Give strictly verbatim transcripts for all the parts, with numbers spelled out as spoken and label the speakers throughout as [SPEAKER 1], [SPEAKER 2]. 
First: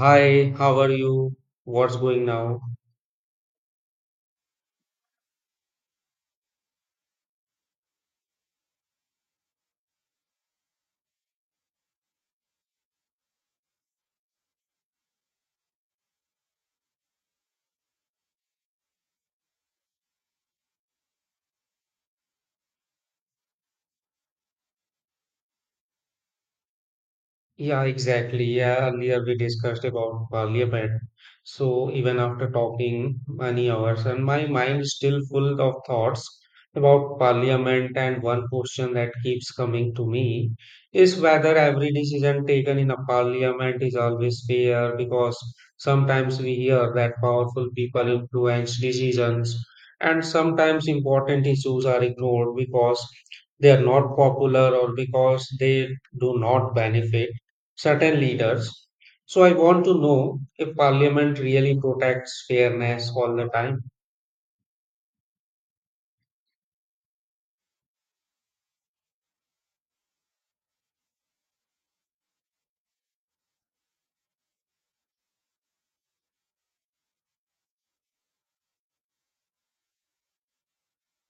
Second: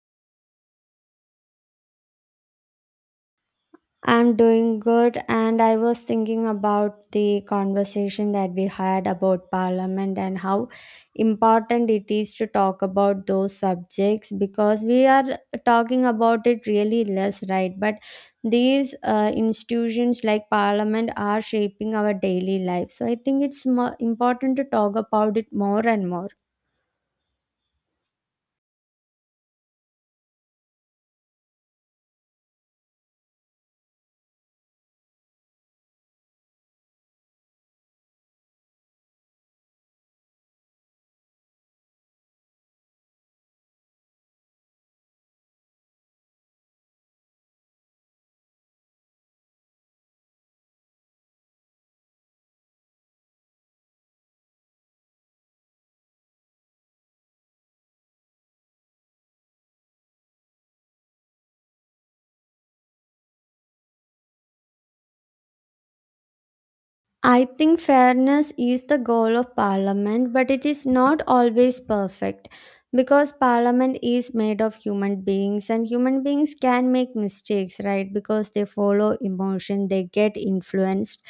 [SPEAKER 1] Hi, how are you? What's going now?
[SPEAKER 2] I'm doing good, and I was thinking about the conversation that we had about Parliament and how important it is to talk about those subjects because we are talking about it really less, right? But these uh, institutions like Parliament are shaping our daily life, so I think it's more important to talk about it more and more.
[SPEAKER 1] Yeah, exactly. Yeah, earlier we discussed about parliament. So even after talking many hours, and my mind is still full of thoughts about parliament. And one question that keeps coming to me is whether every decision taken in a parliament is always fair, because sometimes we hear that powerful people influence decisions, and sometimes important issues are ignored because they are not popular or because they do not benefit certain leaders. So I want to know if Parliament really protects fairness all the time.
[SPEAKER 2] I think fairness is the goal of parliament, but it is not always perfect because parliament is made of human beings and human beings can make mistakes, right? Because they follow emotion, they get influenced.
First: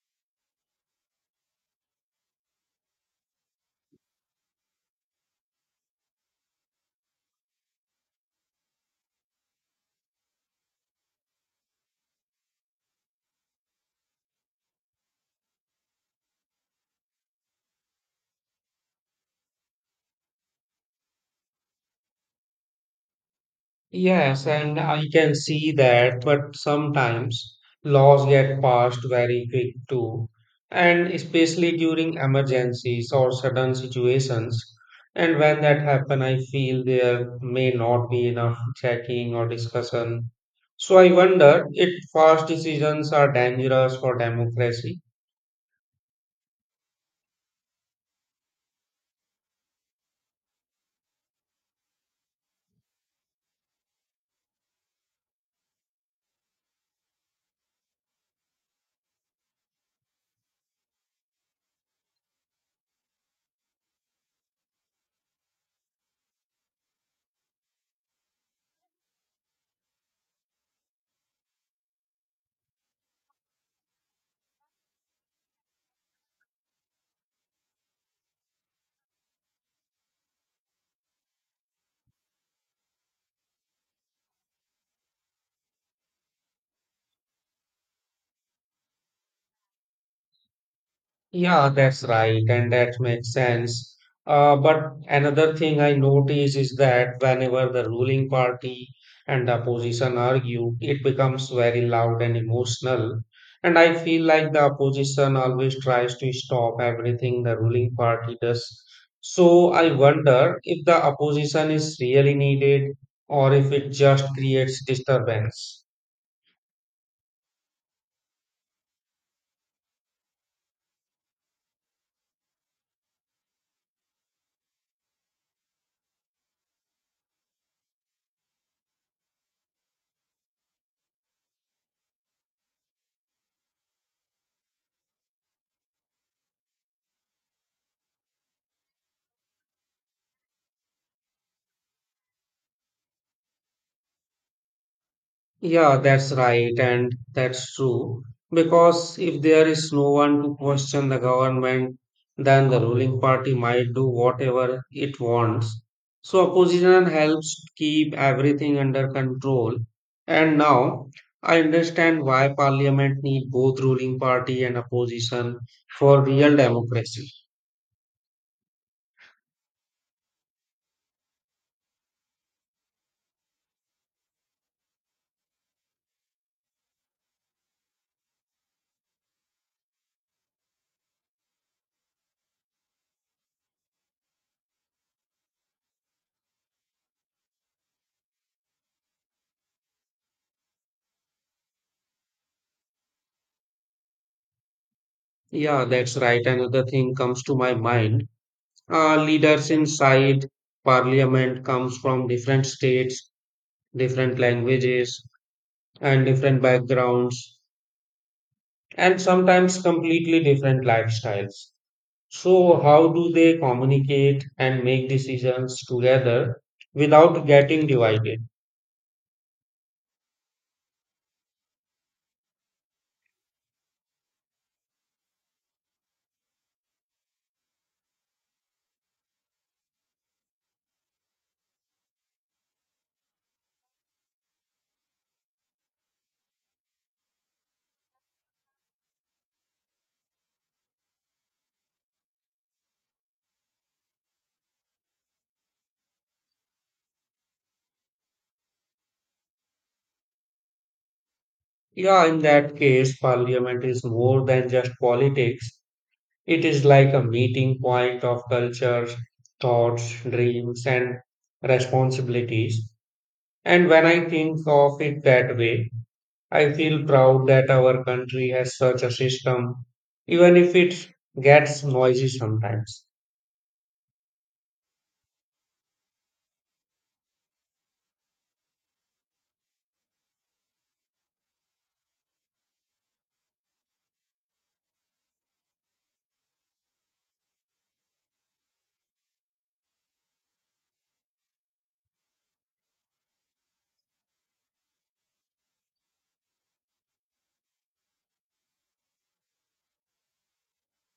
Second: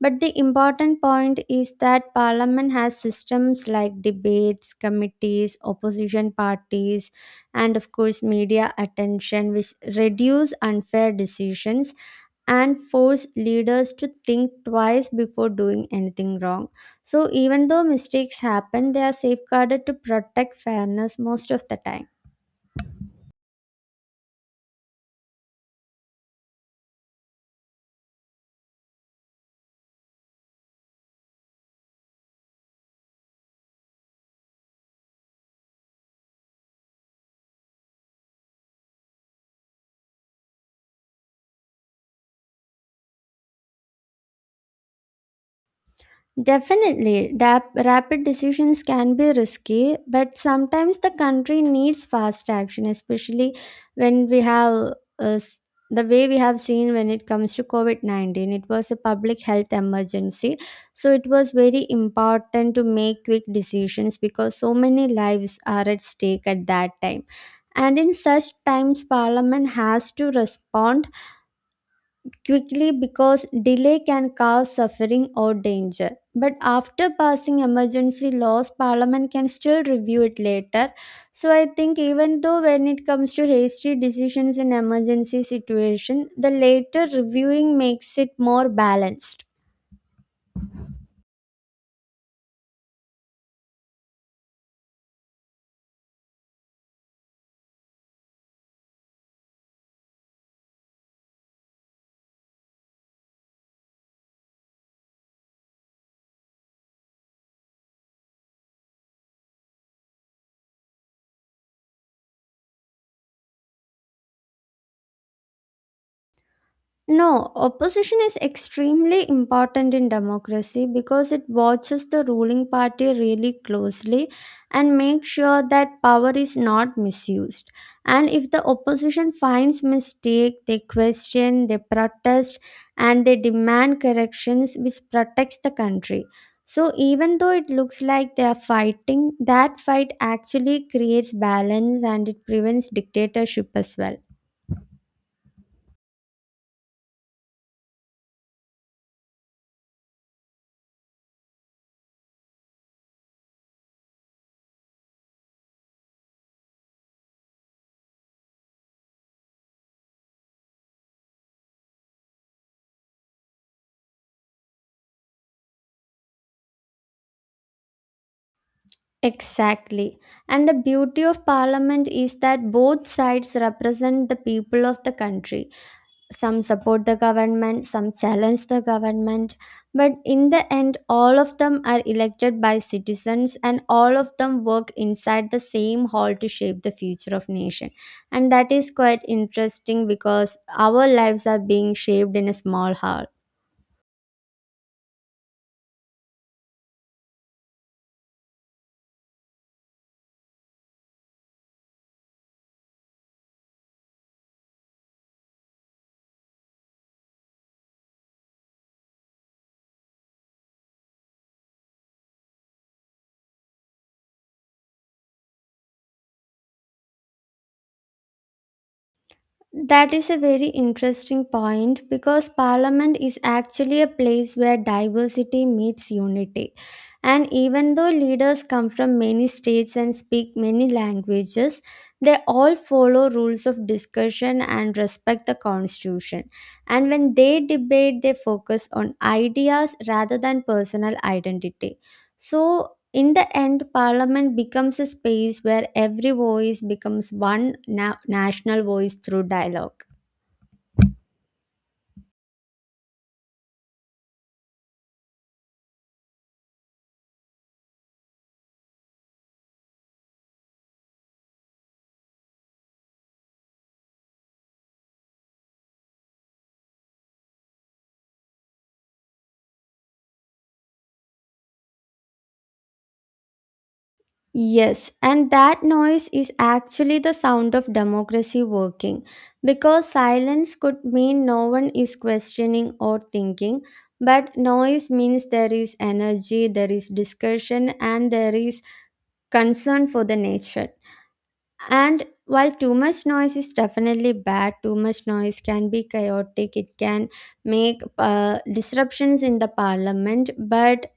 [SPEAKER 2] But the important point is that parliament has systems like debates, committees, opposition parties, and of course, media attention, which reduce unfair decisions and force leaders to think twice before doing anything wrong. So, even though mistakes happen, they are safeguarded to protect fairness most of the time.
[SPEAKER 1] Yes, and I can see that, but sometimes laws get passed very quick too, and especially during emergencies or sudden situations. And when that happen, I feel there may not be enough checking or discussion. So I wonder if fast decisions are dangerous for democracy.
[SPEAKER 2] Definitely, dap- rapid decisions can be risky, but sometimes the country needs fast action, especially when we have uh, s- the way we have seen when it comes to COVID nineteen. It was a public health emergency, so it was very important to make quick decisions because so many lives are at stake at that time. And in such times, Parliament has to respond quickly because delay can cause suffering or danger. But after passing emergency laws, Parliament can still review it later. So I think even though when it comes to hasty decisions in emergency situation, the later reviewing makes it more balanced.
[SPEAKER 1] Yeah, that's right, and that makes sense. Uh, but another thing I notice is that whenever the ruling party and the opposition argue, it becomes very loud and emotional. And I feel like the opposition always tries to stop everything the ruling party does. So I wonder if the opposition is really needed or if it just creates disturbance.
[SPEAKER 2] No, opposition is extremely important in democracy because it watches the ruling party really closely and makes sure that power is not misused. And if the opposition finds mistake, they question, they protest, and they demand corrections, which protects the country. So even though it looks like they are fighting, that fight actually creates balance and it prevents dictatorship as well.
[SPEAKER 1] Yeah, that's right, and that's true. Because if there is no one to question the government, then the ruling party might do whatever it wants. So opposition helps keep everything under control. And now I understand why parliament need both ruling party and opposition for real democracy.
[SPEAKER 2] Exactly. And the beauty of parliament is that both sides represent the people of the country. Some support the government, some challenge the government, but in the end, all of them are elected by citizens and all of them work inside the same hall to shape the future of nation. And that is quite interesting because our lives are being shaped in a small hall.
[SPEAKER 1] Yeah, that's right. Another thing comes to my mind. Uh, leaders inside parliament comes from different states, different languages, and different backgrounds, and sometimes completely different lifestyles. So, how do they communicate and make decisions together without getting divided?
[SPEAKER 2] That is a very interesting point because Parliament is actually a place where diversity meets unity. And even though leaders come from many states and speak many languages, they all follow rules of discussion and respect the constitution. And when they debate, they focus on ideas rather than personal identity. So, in the end, Parliament becomes a space where every voice becomes one na- national voice through dialogue.
[SPEAKER 1] Yeah, in that case, parliament is more than just politics. It is like a meeting point of cultures, thoughts, dreams, and responsibilities. And when I think of it that way, I feel proud that our country has such a system, even if it gets noisy sometimes.
[SPEAKER 2] Yes, and that noise is actually the sound of democracy working because silence could mean no one is questioning or thinking, but noise means there is energy, there is discussion, and there is concern for the nature. And while too much noise is definitely bad, too much noise can be chaotic, it can make uh, disruptions in the parliament, but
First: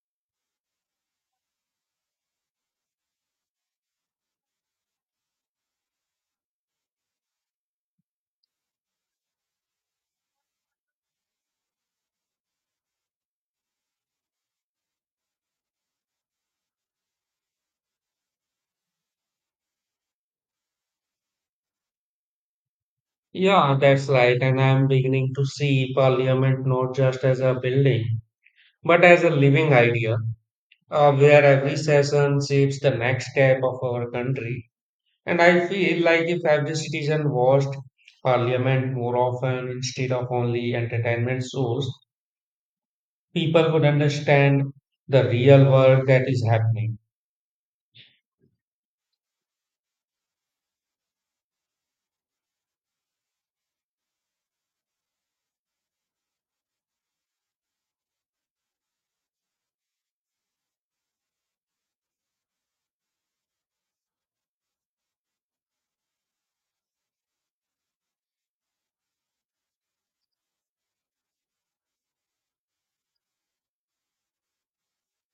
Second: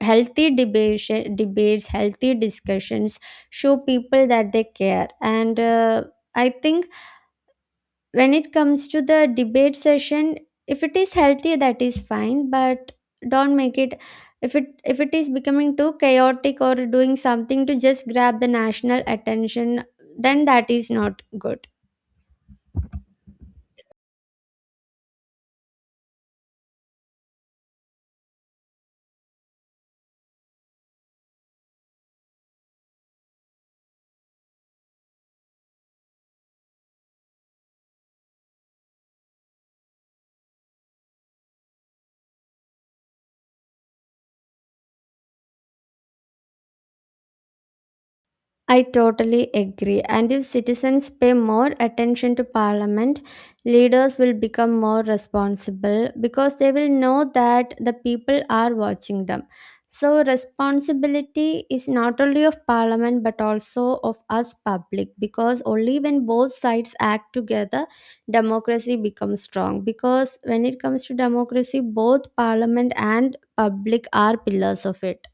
[SPEAKER 2] healthy debates debates healthy discussions show people that they care, and uh, i think, when it comes to the debate session, if it is healthy, that is fine, but don't make it. If it if it is becoming too chaotic or doing something to just grab the national attention, then that is not good.
[SPEAKER 1] Yeah, that's right, and I'm beginning to see parliament not just as a building, but as a living idea, uh, where every session shapes the next step of our country. And I feel like if every citizen watched parliament more often instead of only entertainment shows, people would understand the real work that is happening.
[SPEAKER 2] I totally agree. And if citizens pay more attention to parliament, leaders will become more responsible because they will know that the people are watching them. So, responsibility is not only of parliament but also of us public, because only when both sides act together, democracy becomes strong. Because when it comes to democracy, both parliament and public are pillars of it.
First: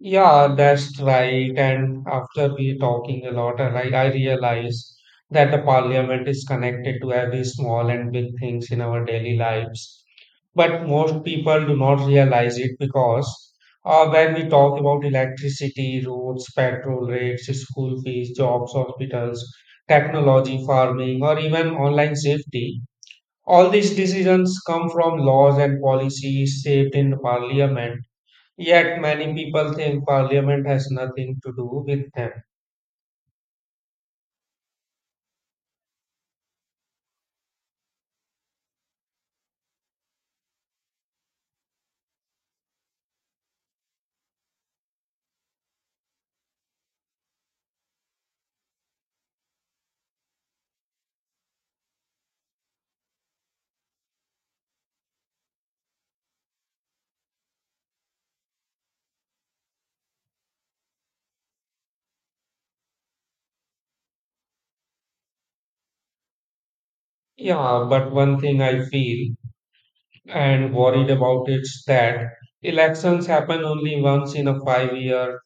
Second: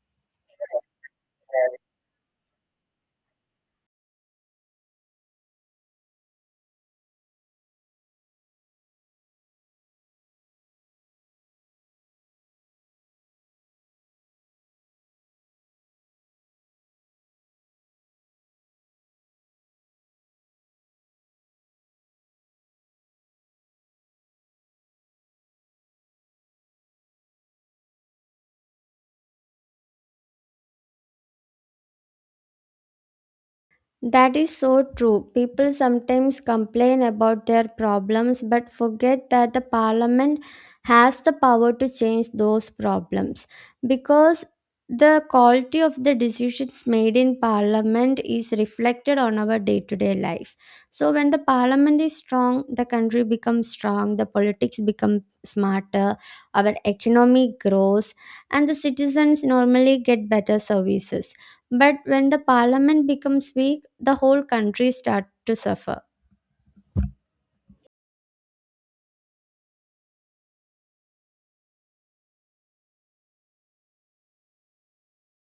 [SPEAKER 1] Yeah, that's right. And after we talking a lot, and I, I realize that the parliament is connected to every small and big things in our daily lives. But most people do not realize it because uh, when we talk about electricity, roads, petrol rates, school fees, jobs, hospitals, technology, farming, or even online safety, all these decisions come from laws and policies shaped in the parliament. Yet many people think parliament has nothing to do with them.
[SPEAKER 2] That is so true. People sometimes complain about their problems but forget that the parliament has the power to change those problems, because the quality of the decisions made in parliament is reflected on our day to day life. So, when the parliament is strong, the country becomes strong, the politics become smarter, our economy grows, and the citizens normally get better services, but when the parliament becomes weak, the whole country starts to suffer.
[SPEAKER 1] Yeah, but one thing I feel and worried about is that elections happen only once in a five year,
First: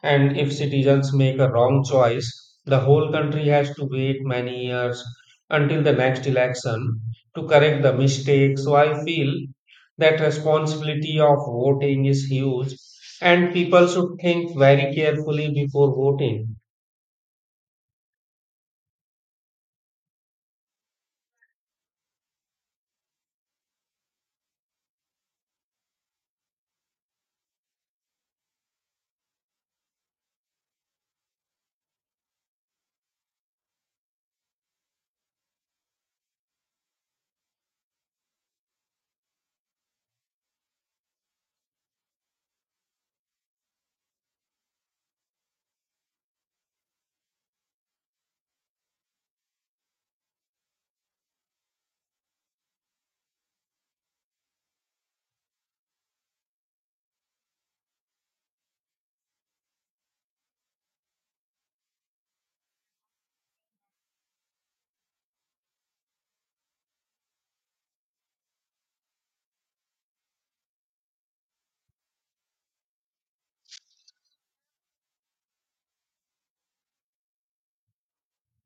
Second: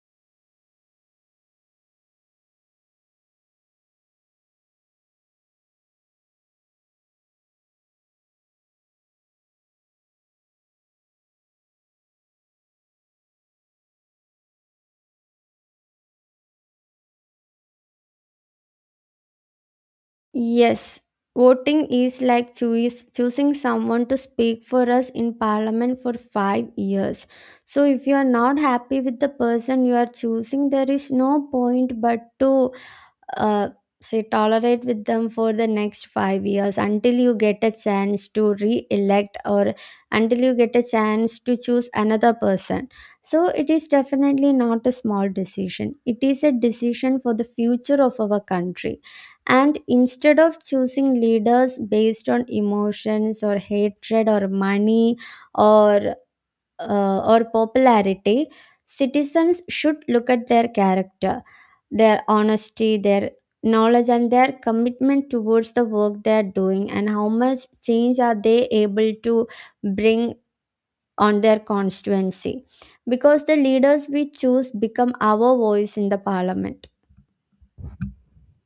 [SPEAKER 1] and if citizens make a wrong choice, the whole country has to wait many years until the next election to correct the mistake. So I feel that responsibility of voting is huge, and people should think very carefully before voting.
[SPEAKER 2] Yes, voting is like choose, choosing someone to speak for us in parliament for five years. So if you are not happy with the person you are choosing, there is no point but to uh, say tolerate with them for the next five years until you get a chance to re-elect, or until you get a chance to choose another person. So it is definitely not a small decision, it is a decision for the future of our country. And instead of choosing leaders based on emotions or hatred or money, or uh, or popularity, citizens should look at their character, their honesty, their knowledge, and their commitment towards the work they are doing, and how much change are they able to bring on their constituency. Because the leaders we choose become our voice in the parliament.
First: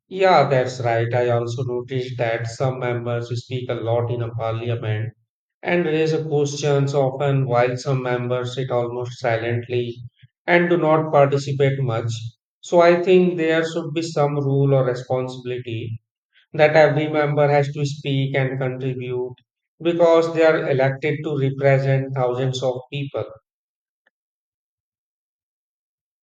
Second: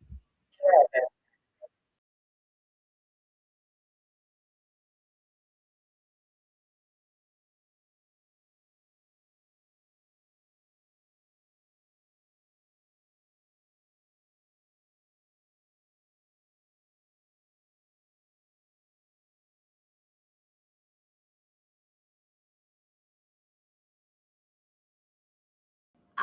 [SPEAKER 1] Yeah, that's right. I also noticed that some members speak a lot in a parliament and raise a questions often, while some members sit almost silently and do not participate much. So I think there should be some rule or responsibility that every member has to speak and contribute because they are elected to represent thousands of people.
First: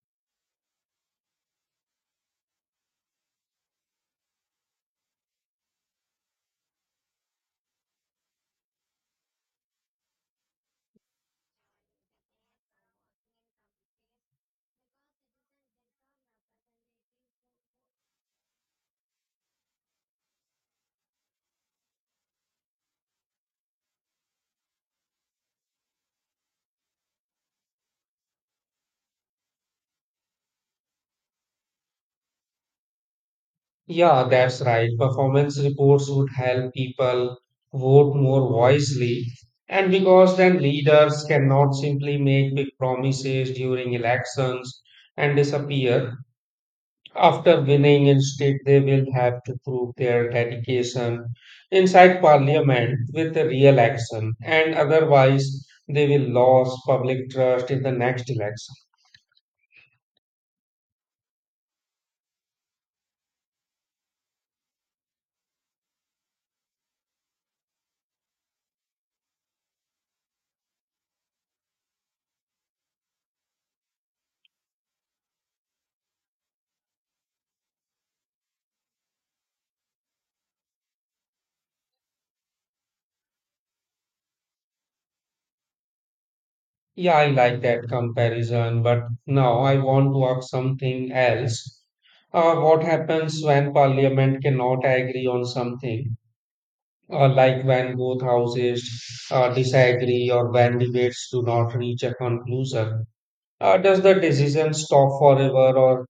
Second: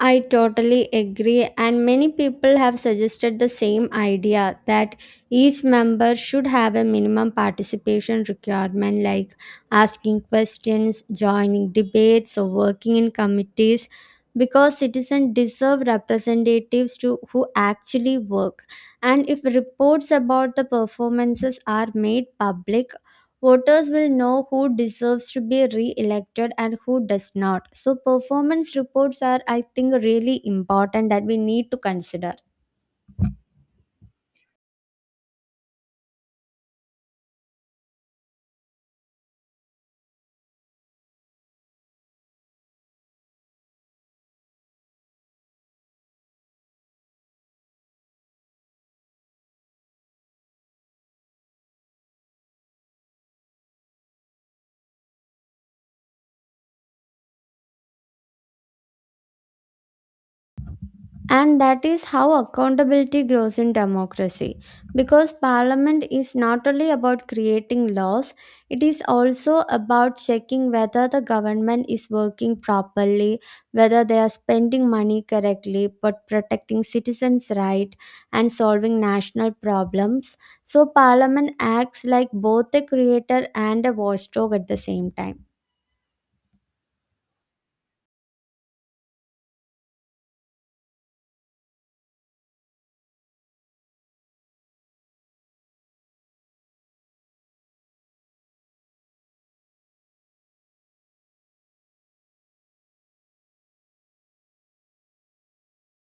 [SPEAKER 2] I totally agree, and many people have suggested the same idea that each member should have a minimum participation requirement like asking questions, joining debates, or working in committees, because citizens deserve representatives to who actually work. And if reports about the performances are made public, voters will know who deserves to be re elected and who does not. So, performance reports are, I think, really important that we need to consider.
[SPEAKER 1] Yeah, that's right. Performance reports would help people vote more wisely. And because then leaders cannot simply make big promises during elections and disappear. After winning, instead, they will have to prove their dedication inside parliament with the real action. And otherwise, they will lose public trust in the next election.
[SPEAKER 2] And that is how accountability grows in democracy. Because parliament is not only about creating laws, it is also about checking whether the government is working properly, whether they are spending money correctly, but protecting citizens' rights and solving national problems. So parliament acts like both a creator and a watchdog at the same time.
[SPEAKER 1] Yeah, I like that comparison, but now I want to ask something else. Uh, what happens when parliament cannot agree on something, uh, like when both houses uh, disagree or when debates do not reach a conclusion? Uh, does the decision stop forever, or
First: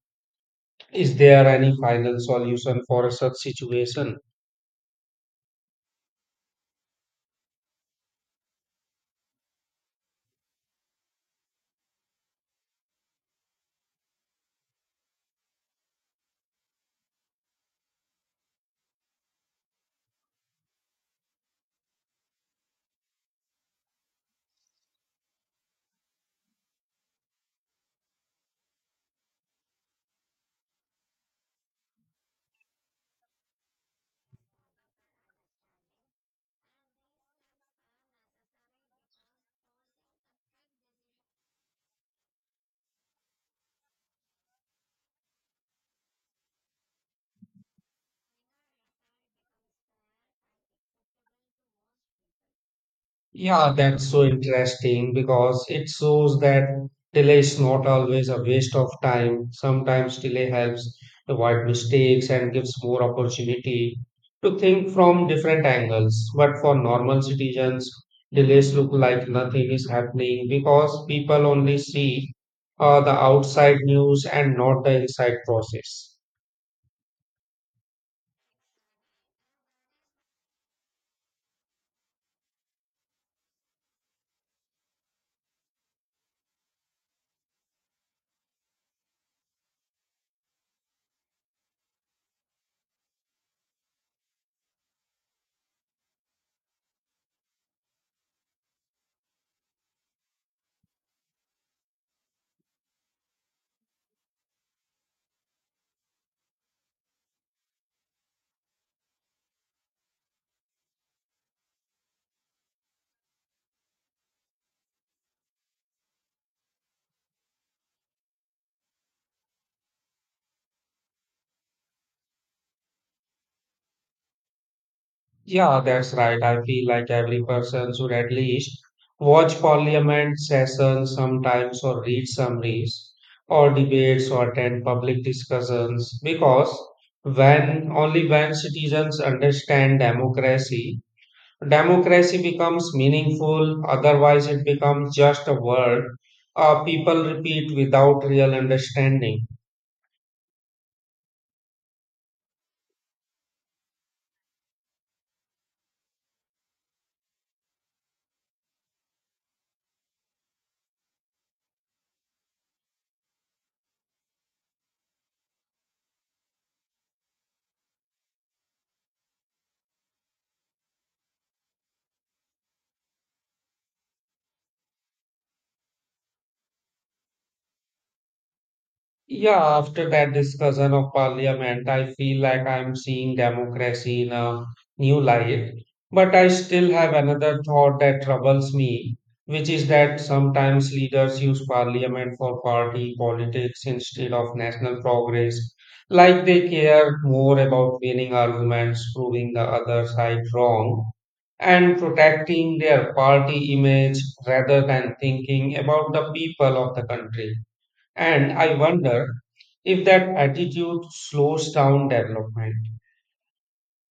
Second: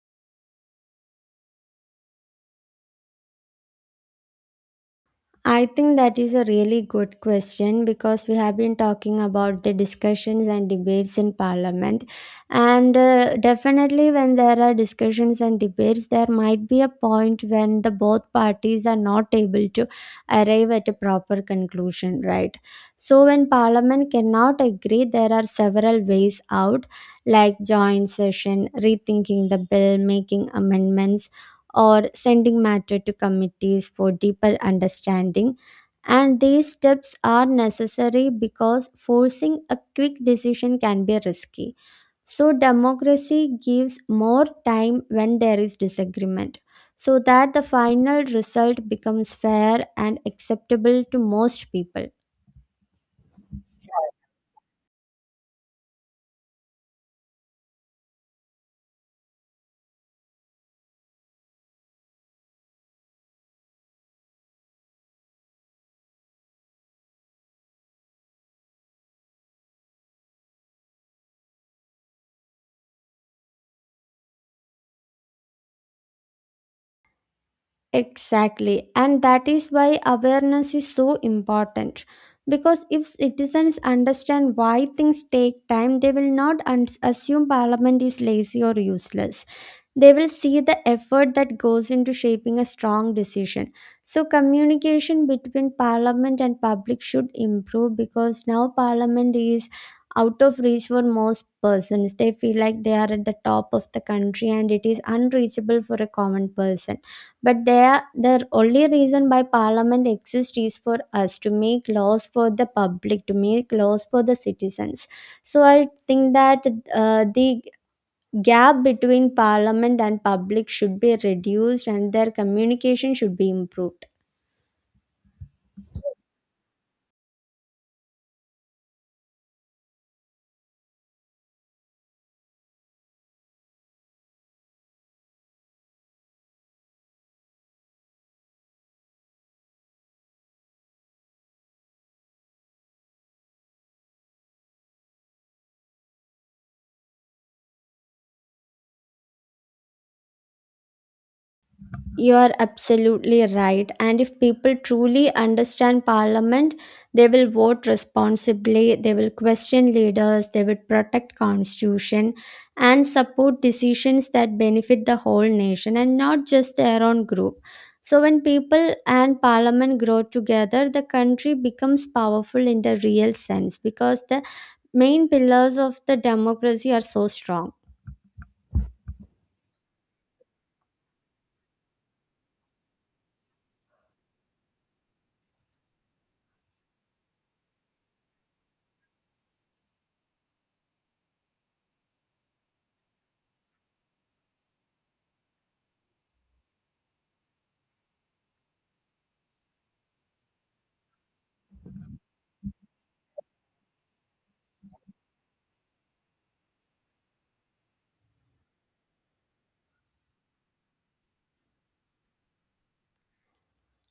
[SPEAKER 1] is there any final solution for such situation?
[SPEAKER 2] I think that is a really good question because we have been talking about the discussions and debates in parliament. And uh, definitely, when there are discussions and debates, there might be a point when the both parties are not able to arrive at a proper conclusion, right? So, when parliament cannot agree, there are several ways out, like joint session, rethinking the bill, making amendments, or sending matter to committees for deeper understanding. And these steps are necessary because forcing a quick decision can be risky. So, democracy gives more time when there is disagreement so that the final result becomes fair and acceptable to most people.
[SPEAKER 1] Yeah, that's so interesting because it shows that delay is not always a waste of time. Sometimes delay helps avoid mistakes and gives more opportunity to think from different angles. But for normal citizens, delays look like nothing is happening because people only see uh, the outside news and not the inside process.
[SPEAKER 2] Exactly, and that is why awareness is so important. Because if citizens understand why things take time, they will not un- assume parliament is lazy or useless. They will see the effort that goes into shaping a strong decision. So, communication between parliament and public should improve, because now parliament is out of reach for most persons. They feel like they are at the top of the country and it is unreachable for a common person. But they are, the only reason why parliament exists is for us to make laws for the public, to make laws for the citizens. So, I think that uh, the gap between parliament and public should be reduced and their communication should be improved.
[SPEAKER 1] Yeah, that's right. I feel like every person should at least watch parliament sessions sometimes or read summaries or debates or attend public discussions because when only when citizens understand democracy, democracy becomes meaningful, otherwise it becomes just a word uh, people repeat without real understanding.
[SPEAKER 2] You are absolutely right, and if people truly understand parliament, they will vote responsibly, they will question leaders, they will protect constitution, and support decisions that benefit the whole nation and not just their own group. So when people and parliament grow together, the country becomes powerful in the real sense, because the main pillars of the democracy are so strong.
[SPEAKER 1] Yeah, after that discussion of parliament, I feel like I'm seeing democracy in a new light. But I still have another thought that troubles me, which is that sometimes leaders use parliament for party politics instead of national progress. Like they care more about winning arguments, proving the other side wrong, and protecting their party image rather than thinking about the people of the country. And I wonder if that attitude slows down development.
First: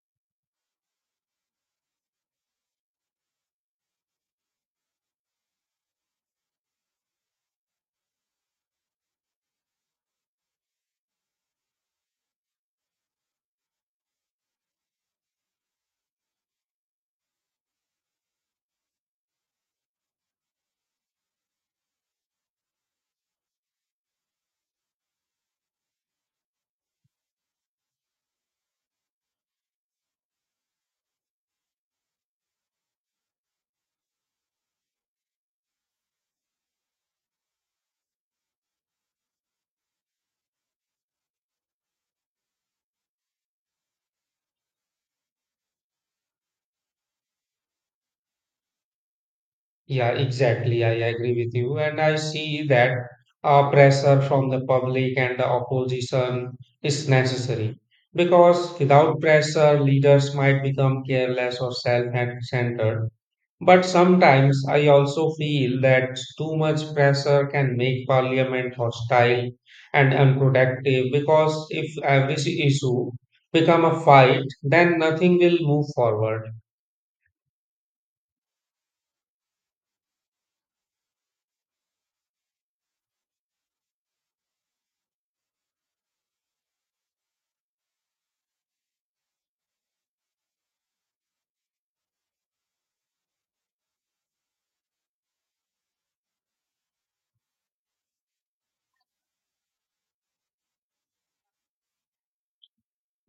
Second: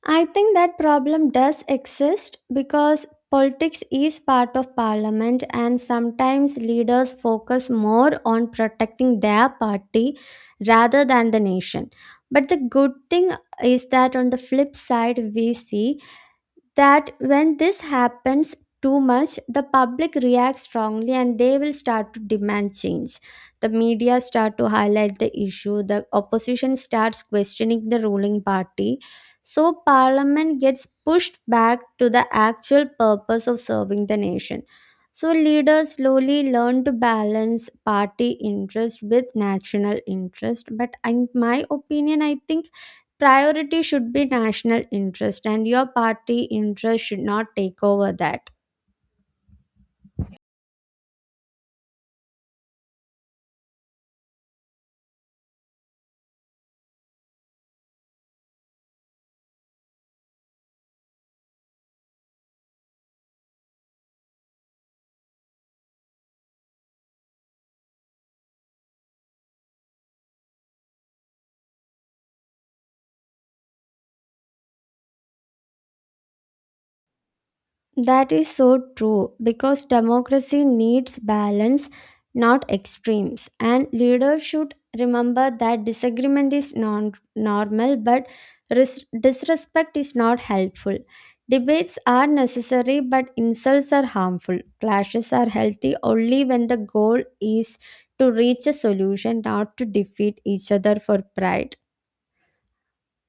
[SPEAKER 2] I think that problem does exist because politics is part of parliament and sometimes leaders focus more on protecting their party rather than the nation. But the good thing is that, on the flip side, we see that when this happens too much, the public reacts strongly and they will start to demand change, the media start to highlight the issue, the opposition starts questioning the ruling party. So parliament gets pushed back to the actual purpose of serving the nation. So leaders slowly learn to balance party interest with national interest, but in my opinion, I think priority should be national interest and your party interest should not take over that.
[SPEAKER 1] Yeah, exactly. I agree with you. And I see that uh, pressure from the public and the opposition is necessary because without pressure, leaders might become careless or self centered. But sometimes I also feel that too much pressure can make parliament hostile and unproductive because if every s- issue become a fight, then nothing will move forward.
[SPEAKER 2] That is so true, because democracy needs balance, not extremes, and leaders should remember that disagreement is non normal, but ris- disrespect is not helpful. Debates are necessary but insults are harmful. Clashes are healthy only when the goal is to reach a solution, not to defeat each other for pride.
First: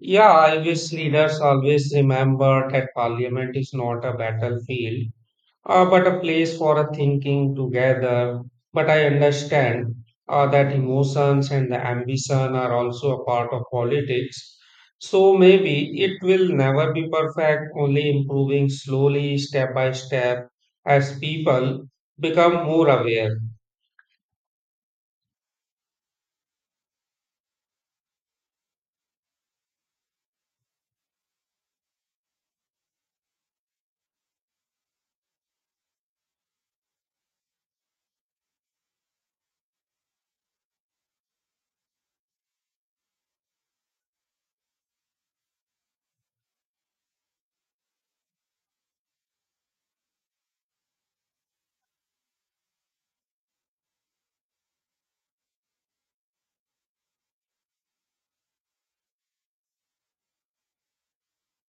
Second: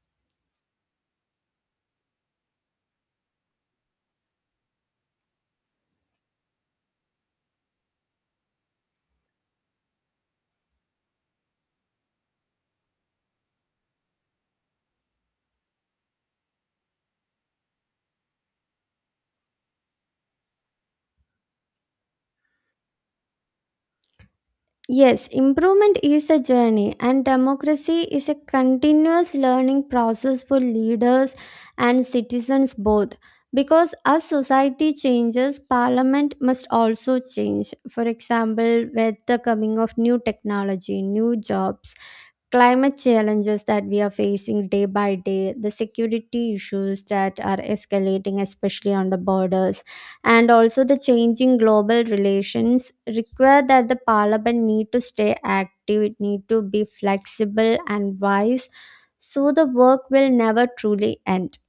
[SPEAKER 1] Yeah, I wish leaders always remember that parliament is not a battlefield, uh, but a place for a thinking together. But I understand uh, that emotions and the ambition are also a part of politics. So maybe it will never be perfect, only improving slowly, step by step, as people become more aware.
[SPEAKER 2] Yes, improvement is a journey, and democracy is a continuous learning process for leaders and citizens both. Because as society changes, parliament must also change. For example, with the coming of new technology, new jobs, climate challenges that we are facing day by day, the security issues that are escalating, especially on the borders, and also the changing global relations require that the parliament need to stay active, it need to be flexible and wise, so the work will never truly end.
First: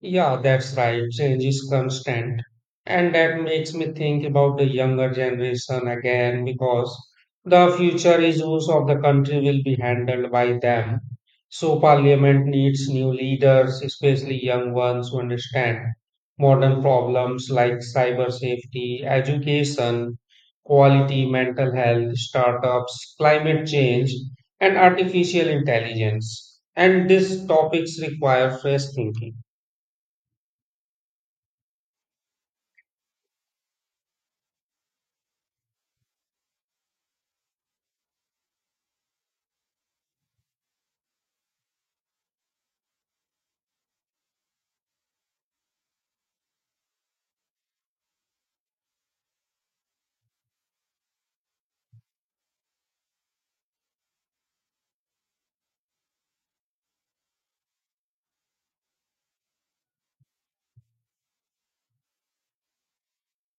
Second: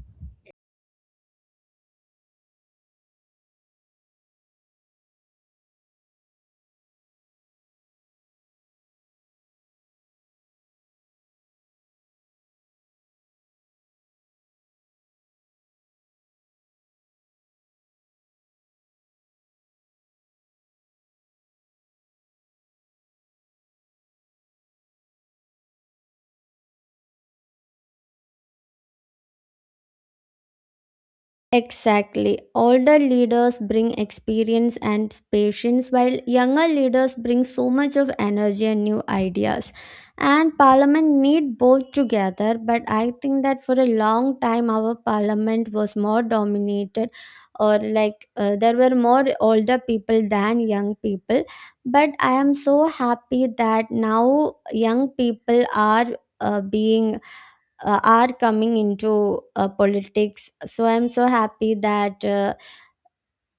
[SPEAKER 1] Yeah, that's right. Change is constant. And that makes me think about the younger generation again because the future issues of the country will be handled by them. So, parliament needs new leaders, especially young ones who understand modern problems like cyber safety, education, quality, mental health, startups, climate change, and artificial intelligence. And these topics require fresh thinking.
[SPEAKER 2] Exactly. Older leaders bring experience and patience, while younger leaders bring so much of energy and new ideas. And parliament need both together, but I think that for a long time our parliament was more dominated, or like, uh, there were more older people than young people. But I am so happy that now young people are uh, being uh, are coming into uh, politics. So I'm so happy that uh,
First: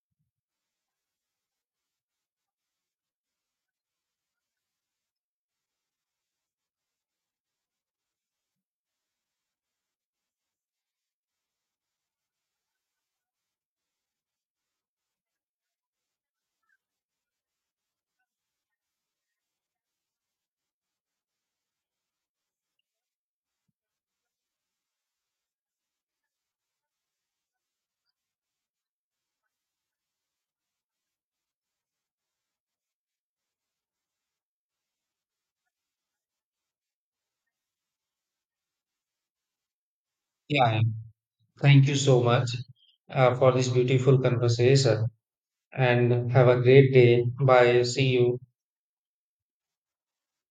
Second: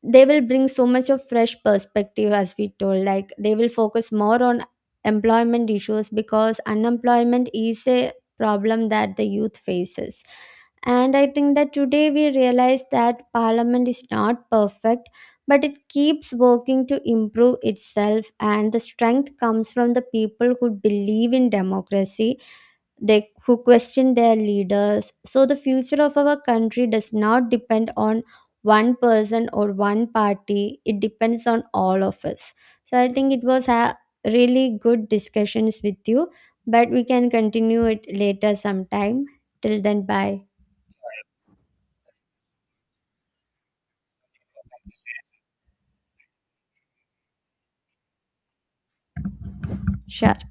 [SPEAKER 2] they will bring so much of fresh perspective, as we told, like they will focus more on employment issues because unemployment is a problem that the youth faces. And I think that today we realize that parliament is not perfect, but it keeps working to improve itself, and the strength comes from the people who believe in democracy, they who question their leaders. So the future of our country does not depend on one person or one party, it depends on all of us. So I think it was a really good discussions with you, but we can continue it later sometime. Till then, bye.
[SPEAKER 1] Yeah, thank you so much uh, for this beautiful conversation and have a great day. Bye. See you.
[SPEAKER 2] Sure